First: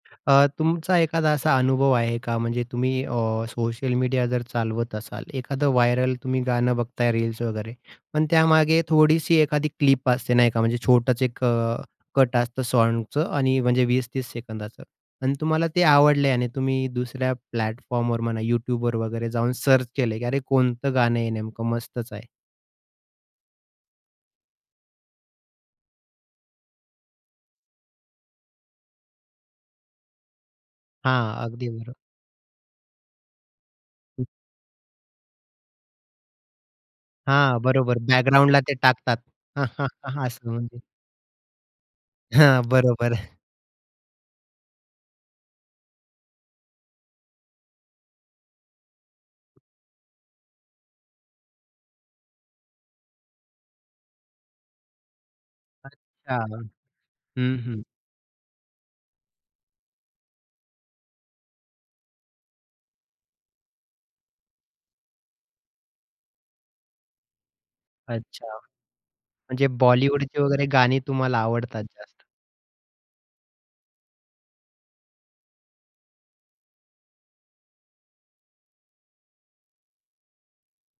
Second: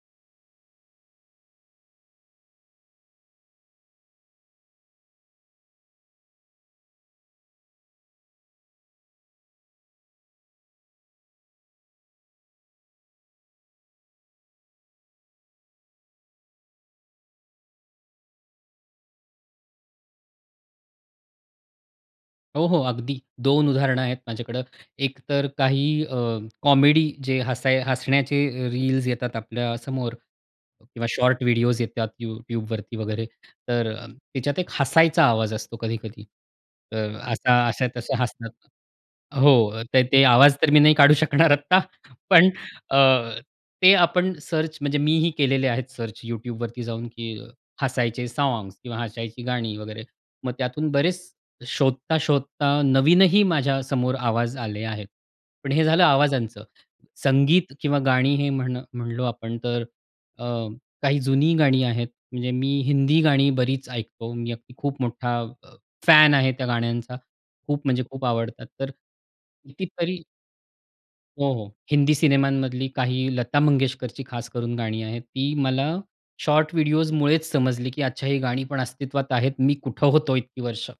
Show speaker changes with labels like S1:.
S1: अ, तुमचा एखादा असा अनुभव आहे का? म्हणजे तुम्ही अ, सोशल मीडिया जर चालवत असाल, एखादं व्हायरल तुम्ही गाणं बघताय रील्स वगैरे पण त्यामागे थोडीशी एखादी क्लिप असते नाही का, म्हणजे छोटंच एक अ, कट असतं साँगचं आणि म्हणजे 20-30 सेकंदांचं अन् तुम्हाला ते आवडलं आणि तुम्ही दुसऱ्या प्लॅटफॉर्मवर म्हणा YouTube वर वगैरे जाऊन सर्च केलंय की अरे कोणतं गाणं आहे नेमकं? मस्तच आहे.
S2: हो, हो. अगदी 2 उदाहरणं आहेत माझ्याकडे. एक तर काही अ, कॉमेडी जे हसाय हसण्याचे अ, रील्स येतात आपल्यासमोर किंवा
S1: हां,
S2: शॉर्ट
S1: अगदी
S2: व्हिडिओज
S1: बरोबर.
S2: येतात यू YouTube वरती वगैरे तर अ, त्याच्यात एक हसायचा आवाज असतो कधी-कधी. अ,
S1: हां,
S2: असा अशा
S1: बरोबर
S2: तस हसतात
S1: बॅकग्राऊंडला ते टाकतात.
S2: हो, तर ते
S1: असं
S2: आवाज तर मी
S1: म्हणत.
S2: नाही काढू शकणार आत्ता पण
S1: हं,
S2: अ,
S1: बरोबर.
S2: ते आपण सर्च म्हणजे मीही केलेले आहेत सर्च YouTubeवरती जाऊन की हसायचे साँग्स किंवा हसायची गाणी वगैरे मग त्यातून बरेच शोधता-शोधता नवीनही माझ्यासमोर आवाज आले आहेत. पण हे झालं
S1: अच्छा. हां.
S2: आवाजांचं.
S1: हं,
S2: संगीत
S1: हं.
S2: किंवा गाणी हे म्हण म्हणलो आपण तर अ, काही जुनी गाणी आहेत. म्हणजे मी हिंदी गाणी बरीच ऐकतो. मी अगदी खूप मोठा अ, फॅन आहे त्या गाण्यांचा. खूप म्हणजे खूप
S1: अच्छा.
S2: आवडतात तर
S1: म्हणजे
S2: कितीतरी
S1: बॉलिवूडची वगैरे गाणी तुम्हाला
S2: हो, हो.
S1: आवडतात
S2: हिंदी
S1: जास्त.
S2: सिनेमांमधली काही लता मंगेशकरची खास करून गाणी आहेत. ती मला शॉर्ट व्हिडिओस मुळेच समजली, की आज अच्छा ही गाणी पण अस्तित्वात आहेत. मी कुठे होतो इतकी वर्ष?